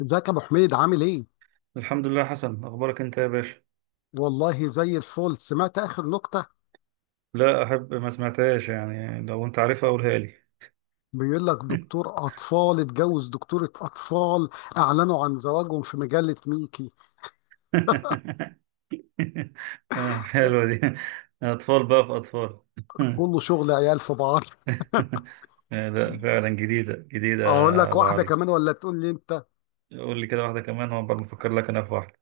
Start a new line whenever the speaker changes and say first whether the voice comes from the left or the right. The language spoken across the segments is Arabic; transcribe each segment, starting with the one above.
left: ازيك يا ابو حميد عامل ايه؟
right: الحمد لله، حسن اخبارك انت يا باشا؟
left: والله زي الفل سمعت اخر نكته.
right: لا، احب ما سمعتهاش، يعني لو انت عارفها قولها لي.
left: بيقول لك دكتور اطفال اتجوز دكتوره اطفال، اعلنوا عن زواجهم في مجله ميكي.
right: آه، حلوه دي. اطفال بقى في اطفال.
left: كله شغل عيال في بعض.
right: آه، لا فعلا، جديده جديده
left: اقول
right: يا
left: لك
right: ابو
left: واحده
right: علي.
left: كمان ولا تقول لي انت؟
right: قول لي كده واحده كمان، وعقبال ما افكر لك انا في واحده.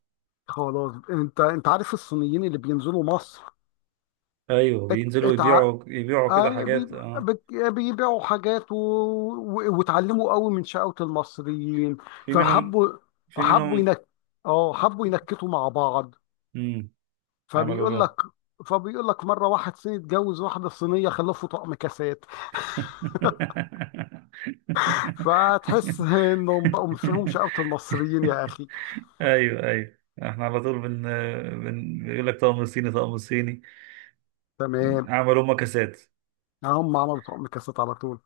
left: خلاص، انت عارف الصينيين اللي بينزلوا مصر.
right: ايوه،
left: ات...
right: بينزلوا
left: اتع...
right: يبيعوا كده
left: آه بي...
right: حاجات اه
left: بي- بيبيعوا حاجات و واتعلموا قوي من شقاوة المصريين،
right: في منهم.
left: فحبوا،
right: في
left: حبوا
right: منهم
left: ينك... اه حبوا ينكتوا مع بعض.
right: امم عملوا
left: فبيقول
right: إيه بقى؟
left: لك فبيقول لك مره واحد صيني اتجوز واحده صينيه، خلفوا طقم كاسات. فتحس انهم بقوا فيهم شقاوه المصريين يا اخي.
right: ايوه، ايوه، احنا على طول بن بن بيقول لك طقم صيني طقم صيني.
left: تمام،
right: عملوا مكاسات.
left: هم عملوا طقم كاسات على طول.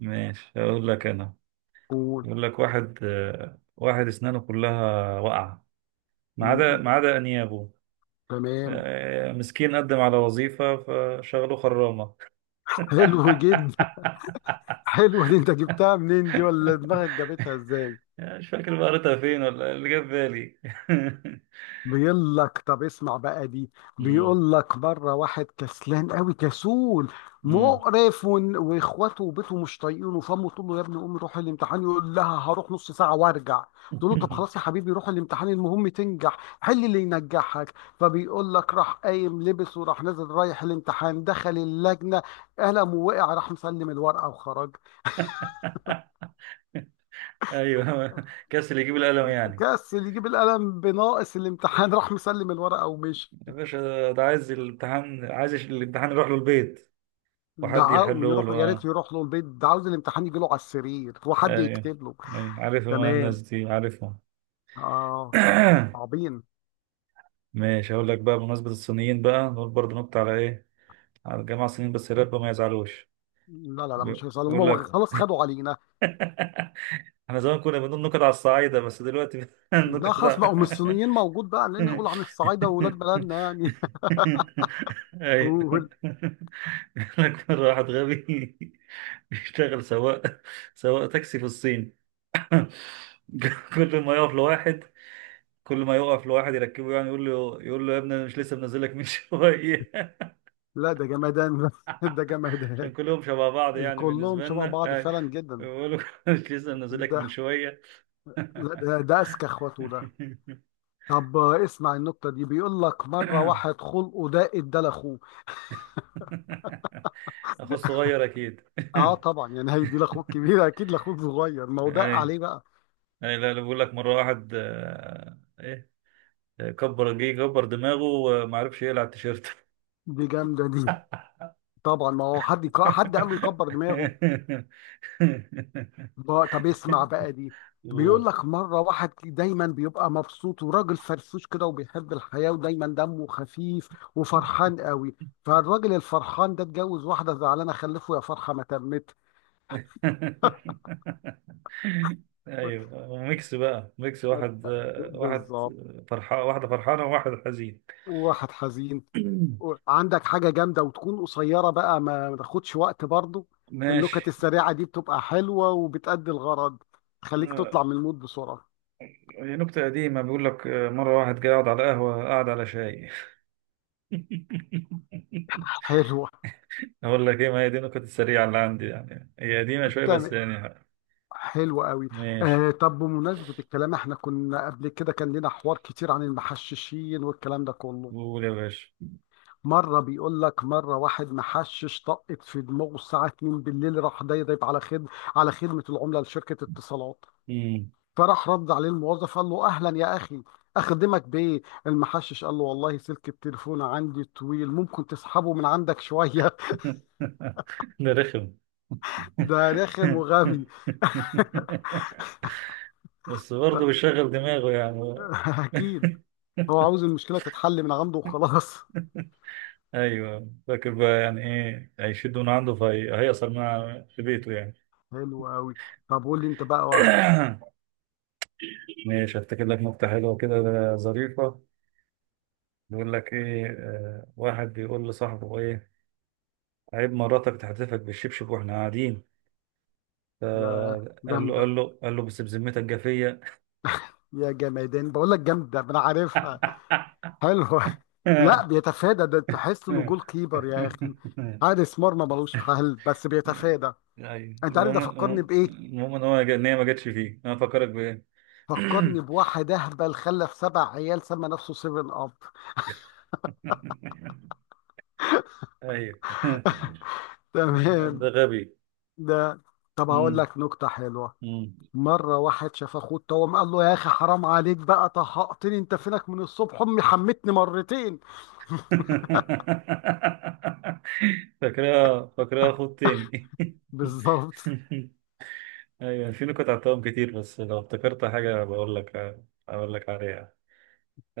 right: ماشي، هقول لك انا.
left: قول.
right: يقول لك واحد اسنانه كلها واقعه، ما عدا
left: م-
right: ما عدا انيابه.
left: تمام.
right: مسكين، قدم على وظيفه فشغلوه خرامه.
left: حلو جدا. حلو دي، انت جبتها منين دي ولا دماغك جابتها ازاي؟
right: مش فاكر بقى، قريتها فين ولا إيه، اللي جاب بالي.
left: بيقول لك طب اسمع بقى دي. بيقول لك بره واحد كسلان قوي كسول
right: مم.
left: مقرف، واخواته وبيته مش طايقينه، فامه تقول له يا ابني قوم روح الامتحان. يقول لها هروح نص ساعه وارجع. تقول له طب خلاص يا حبيبي روح الامتحان، المهم تنجح، حل اللي ينجحك. فبيقول لك راح قايم لبس وراح نازل رايح الامتحان، دخل اللجنه، قلم ووقع، راح مسلم الورقه وخرج.
right: ايوه، كسل يجيب القلم يعني.
left: كسل يجيب القلم، بناقص الامتحان راح مسلم الورقه ومشي.
right: يا باشا، ده عايز الامتحان، عايز الامتحان يروح له البيت. وحد
left: دعاهم
right: يحله له،
left: يروحوا، يا ريت
right: اه.
left: يروح له البيت، ده عاوز الامتحان يجي له على السرير وحد
right: ايوه،
left: يكتب له.
right: ايوه، عارفهم انا، الناس
left: تمام.
right: دي عارفهم.
left: اه، صعبين.
right: ماشي، هقول لك بقى بمناسبة الصينيين، بقى نقول برضه نقطة على ايه على الجماعة الصينيين، بس يا رب ما يزعلوش.
left: لا لا لا، مش هيصلوا،
right: بقول
left: هم
right: لك.
left: خلاص خدوا علينا.
right: احنا زمان كنا بنقول نكت على الصعايدة، بس دلوقتي
left: لا
right: النكت.
left: خلاص بقوا من الصينيين موجود بقى، لان نقول عن الصعايده واولاد بلدنا يعني.
right: ايوه.
left: قول.
right: لك مرة واحد غبي بيشتغل سواق، سواق تاكسي في الصين. كل ما يقف لواحد كل ما يقف لواحد يركبه، يعني يقول له يا ابني، انا مش لسه منزل لك من شويه؟
left: لا ده جمدان، ده جمدان.
right: عشان كلهم شبه بعض يعني
left: كلهم
right: بالنسبه
left: شبه
right: لنا،
left: بعض
right: أي.
left: فعلا جدا.
right: يقول له مش لسه منزل لك
left: ده
right: من شويه؟
left: لا ده، ده اذكى اخواته ده. طب اسمع النكته دي، بيقول لك مره واحد خلقه ده ادى لاخوه.
right: اخو الصغير اكيد.
left: اه طبعا، يعني هيدي لاخوك كبير؟ اكيد لاخوك صغير، ما هو ده
right: اي،
left: عليه بقى.
right: يعني، لا لا بقول لك، مرة واحد ايه، كبر، جه كبر دماغه وما عرفش يقلع التيشيرت.
left: دي جامدة دي. طبعا، ما هو حد حد قال له يكبر دماغه. طب اسمع بقى دي. بيقول
right: قول.
left: لك مرة واحد دايما بيبقى مبسوط وراجل فرفوش كده وبيحب الحياة ودايما دمه خفيف وفرحان قوي. فالراجل الفرحان ده اتجوز واحدة زعلانة، خلفه يا فرحة ما تمت.
right: ايوه، وميكس بقى، ميكس
left: طب-
right: واحد
left: بالظبط،
right: فرحان، واحدة فرحانة وواحد حزين.
left: واحد حزين. عندك حاجة جامدة وتكون قصيرة بقى، ما تاخدش وقت برضه. النكت
right: ماشي.
left: السريعة دي بتبقى حلوة وبتأدي الغرض، تخليك
right: آه،
left: تطلع من المود بسرعة.
right: هي نكتة قديمة، بيقول لك مرة واحد قاعد على قهوة، قاعد على شاي.
left: حلو.
right: اقول لك ايه، ما هي دي النكت السريعه اللي عندي يعني، هي قديمه شويه بس
left: تمام،
right: يعني.
left: حلو قوي.
right: ماشي.
left: آه طب بمناسبة الكلام، احنا كنا قبل كده كان لنا حوار كتير عن المحششين والكلام ده كله.
right: قول يا باشا.
left: بيقول لك مرة واحد محشش طقت في دماغه الساعة 2 بالليل، راح ضايب على خدمة العملة لشركة اتصالات.
right: مم.
left: فراح رد عليه الموظف قال له أهلا يا أخي، أخدمك بإيه؟ المحشش قال له والله سلك التليفون عندي طويل، ممكن تسحبه من عندك شوية؟
right: ده رخم.
left: ده رخم وغبي.
right: بس برضه بيشغل دماغه يعني.
left: أكيد، هو عاوز المشكلة تتحل من عنده وخلاص.
right: ايوه، فاكر بقى يعني ايه هيشد من عنده فهيأثر مع في بيته يعني.
left: حلو قوي. طب قول لي انت بقى واحد.
right: ماشي، هفتكر لك نكته حلوه كده، ظريفه. بيقول لك ايه، واحد بيقول لصاحبه ايه، عيب مراتك تحدفك بالشبشب واحنا قاعدين؟ فقال
left: يا
right: له،
left: جامدة،
right: قال له قال له بس بذمتك جافية.
left: يا جمادان بقول لك جامدة، ما انا عارفها. حلوة. لا بيتفادى ده، تحس انه جول كيبر يا اخي، حارس مرمى ملوش حل بس بيتفادى.
right: ايوه،
left: انت عارف ده
right: المهم.
left: فكرني بايه؟
right: المهم ان هي ما جاتش فيه، انا فكرك بايه.
left: فكرني بواحد اهبل خلف سبع عيال سمى نفسه سيفن اب.
right: ايوه، ده
left: تمام.
right: غبي.
left: ده طب هقول
right: مم.
left: لك نكتة حلوة.
right: مم.
left: مرة واحد شاف اخوه اتوم قال له يا اخي حرام عليك بقى طهقتني، انت فينك من الصبح؟ امي حمتني مرتين.
right: فاكرها، خد تاني.
left: بالظبط.
right: ايوه، في نكت عطاهم كتير، بس لو افتكرت حاجة بقول لك، اقول لك عليها.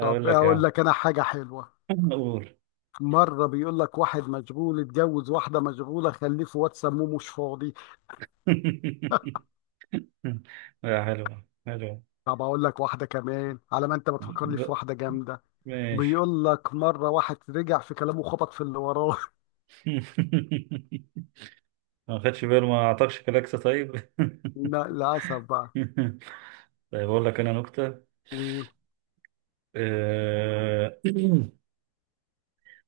left: طب
right: لك يا
left: اقول
right: عم.
left: لك انا حاجة حلوة.
right: قول.
left: مرة بيقول لك واحد مشغول اتجوز واحدة مشغولة، خليه في واد سموه مش فاضي.
right: لا، حلوة حلوة.
left: طب اقول لك واحدة كمان على ما انت بتفكرني في
right: ب-
left: واحدة جامدة.
right: ماشي.
left: بيقول لك مرة واحد رجع في كلامه، خبط في اللي وراه.
right: ما خدش باله، ما اعطاكش كلاكسة طيب.
left: لا للأسف بقى.
right: طيب اقول لك انا نكتة.
left: قول.
right: اقول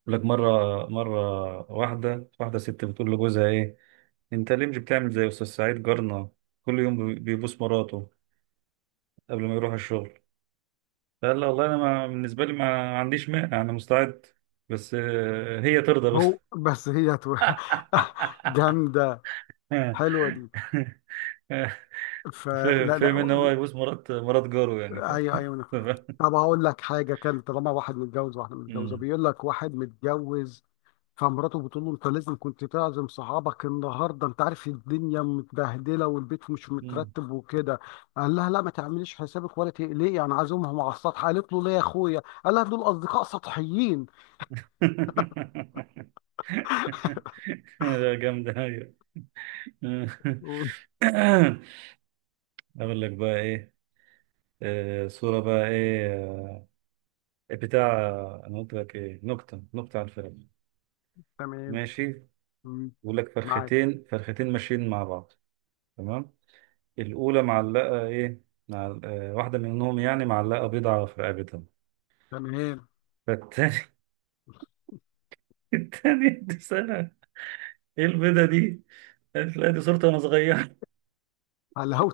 right: لك مرة، واحدة، ست بتقول لجوزها ايه، انت ليه مش بتعمل زي استاذ سعيد جارنا، كل يوم بيبوس مراته قبل ما يروح الشغل؟ قال لها، والله انا ما بالنسبة لي ما عنديش مانع، انا مستعد، بس هي ترضى بس.
left: هو بس جامدة، حلوة دي. فلا لا،
right: فاهم ان هو يبوس مرات جاره يعني.
left: ايوه ايوه. طب هقول لك حاجه كان طالما واحد متجوز واحده متجوزه،
right: مم.
left: بيقول لك واحد متجوز فمراته بتقول له انت لازم كنت تعزم صحابك النهارده، انت عارف الدنيا متبهدله والبيت مش
right: مم.
left: مترتب وكده. قال لها لا ما تعمليش حسابك ولا تقلقي، انا عازمهم على السطح. قالت له ليه يا اخويا؟ قال لها دول اصدقاء سطحيين.
right: لا جامدة، أيوة. أقول لك بقى إيه، صورة بقى إيه، بتاع، أنا قلت لك إيه، نكتة عن الفيلم.
left: تمام.
right: ماشي.
left: مم.
right: بيقول لك
left: معاك.
right: فرختين ماشيين مع بعض. تمام. الأولى معلقة إيه، مع واحدة منهم يعني معلقة بيضة في رقبتها.
left: تمام.
right: فالتاني. التاني دي سنة ايه البيضة دي؟ قالت، لا دي صورتي وانا صغير.
left: على هو،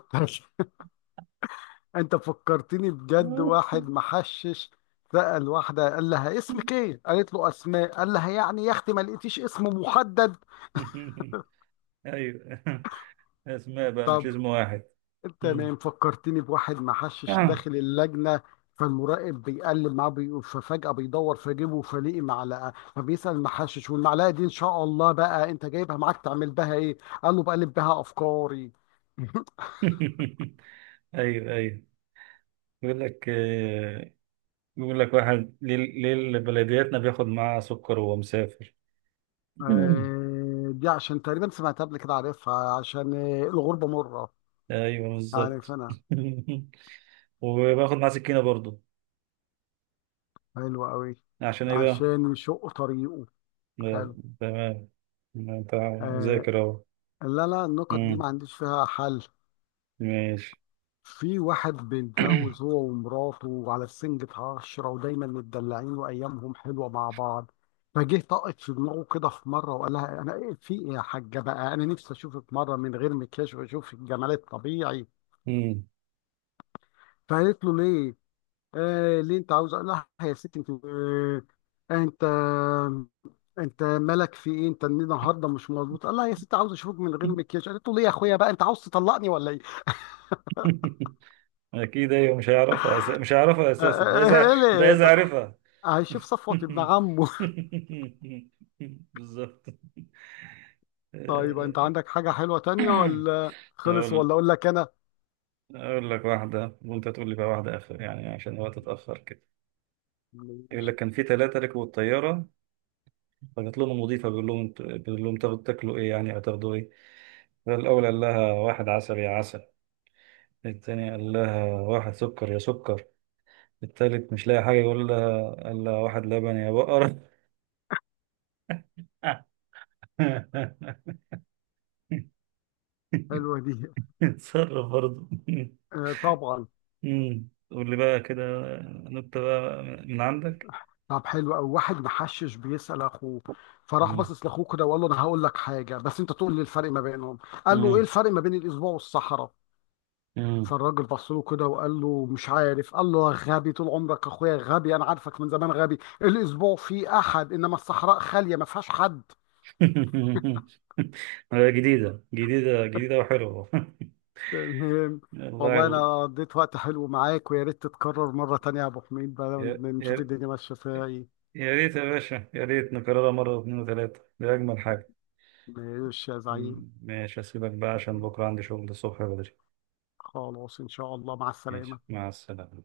left: انت فكرتني بجد واحد محشش سأل واحدة قال لها اسمك ايه؟ قالت له اسماء. قال لها يعني يا اختي ما لقيتيش اسم محدد؟
right: ايوه، اسماء بقى، مش
left: طب
right: اسم واحد.
left: انت
right: مم.
left: ما فكرتني بواحد محشش
right: آه.
left: داخل اللجنة، فالمراقب بيقلب معاه بي... ففجأة بيدور في جيبه فلاقي معلقة، فبيسأل المحشش والمعلقة دي ان شاء الله بقى انت جايبها معاك تعمل بها ايه؟ قال له بقلب بها افكاري.
right: ايوه، ايوه، يقول لك، واحد، ليه بلدياتنا بياخد معاه سكر وهو مسافر. مم.
left: آه، دي عشان تقريبا سمعتها قبل كده عارفها، عشان آه، الغربة مرة.
right: ايوه،
left: عارف
right: بالظبط.
left: انا.
right: وباخد معاه سكينه برضو،
left: حلو قوي.
right: عشان ايه بقى؟
left: عشان يشق طريقه.
right: لا.
left: حلو.
right: تمام. انت
left: آه،
right: مذاكر اهو.
left: لا لا النكت دي
right: مم.
left: ما عنديش فيها حل.
right: ماشي.
left: في واحد بيتجوز هو ومراته وعلى سنجة عشرة ودايما متدلعين وأيامهم حلوة مع بعض. فجه طقت في دماغه كده في مرة وقال لها أنا إيه في إيه يا حاجة بقى، أنا نفسي أشوفك مرة من غير مكياج وأشوفك جمال الطبيعي.
right: مم.
left: فقالت له ليه؟ آه ليه أنت عاوز؟ قال لها يا ستي أنت آه، أنت انت مالك في ايه؟ انت النهارده مش مظبوط؟ قال لها يا ست عاوز اشوفك من غير مكياج. قالت له ليه يا اخويا بقى، انت عاوز تطلقني ولا ايه؟
right: اكيد، ايوه، مش هيعرفها مش هيعرفها
left: آه،
right: اساسا،
left: آه، آه،
right: ده
left: ليه
right: اذا
left: ت-
right: عرفها.
left: هيشوف صفوة ابن عمه.
right: بالظبط.
left: طيب
right: آه،
left: انت عندك حاجه حلوه تانية ولا خلص ولا
right: اقول
left: اقول لك انا؟
right: اقول لك واحده، وانت تقول لي بقى واحده اخر يعني، عشان الوقت اتاخر كده. يقول
left: ماشي.
right: لك كان في ثلاثه ركبوا الطياره، فجت لهم المضيفه، بيقول لهم تاكلوا ايه يعني، هتاخدوا ايه؟ فالاول قال لها، واحد عسل يا عسل. الثاني قال لها، واحد سكر يا سكر. التالت مش لاقي حاجة، يقول لها إلا واحد لبن يا بقرة.
left: حلوه دي،
right: اتصرف برضه.
left: آه، طبعا.
right: أمم. قول لي بقى كده نكتة بقى من عندك.
left: طب حلو قوي، واحد محشش بيسال اخوه، فراح
right: أمم.
left: باصص لاخوه كده وقال له انا هقول لك حاجه بس انت تقول لي الفرق ما بينهم. قال له ايه
right: أمم.
left: الفرق ما بين الاسبوع والصحراء؟
right: أمم.
left: فالراجل بص له كده وقال له مش عارف. قال له يا غبي طول عمرك اخويا غبي، انا عارفك من زمان غبي، الاسبوع فيه احد انما الصحراء خاليه ما فيهاش حد.
right: جديدة وحلوة.
left: تمام.
right: والله
left: والله
right: ال...
left: انا قضيت وقت حلو معاك، ويا ريت تتكرر مره تانية يا ابو حميد، بقى
right: يا...
left: نشوف
right: يا...
left: الدنيا ماشيه فيها ايه.
right: يا ريت يا باشا، يا ريت نكررها مرة واثنين وثلاثة، دي أجمل حاجة.
left: ماشي يا زعيم.
right: أمم. ماشي، أسيبك بقى عشان بكرة عندي شغل الصبح بدري.
left: خلاص ان شاء الله مع
right: ماشي،
left: السلامه.
right: مع السلامة.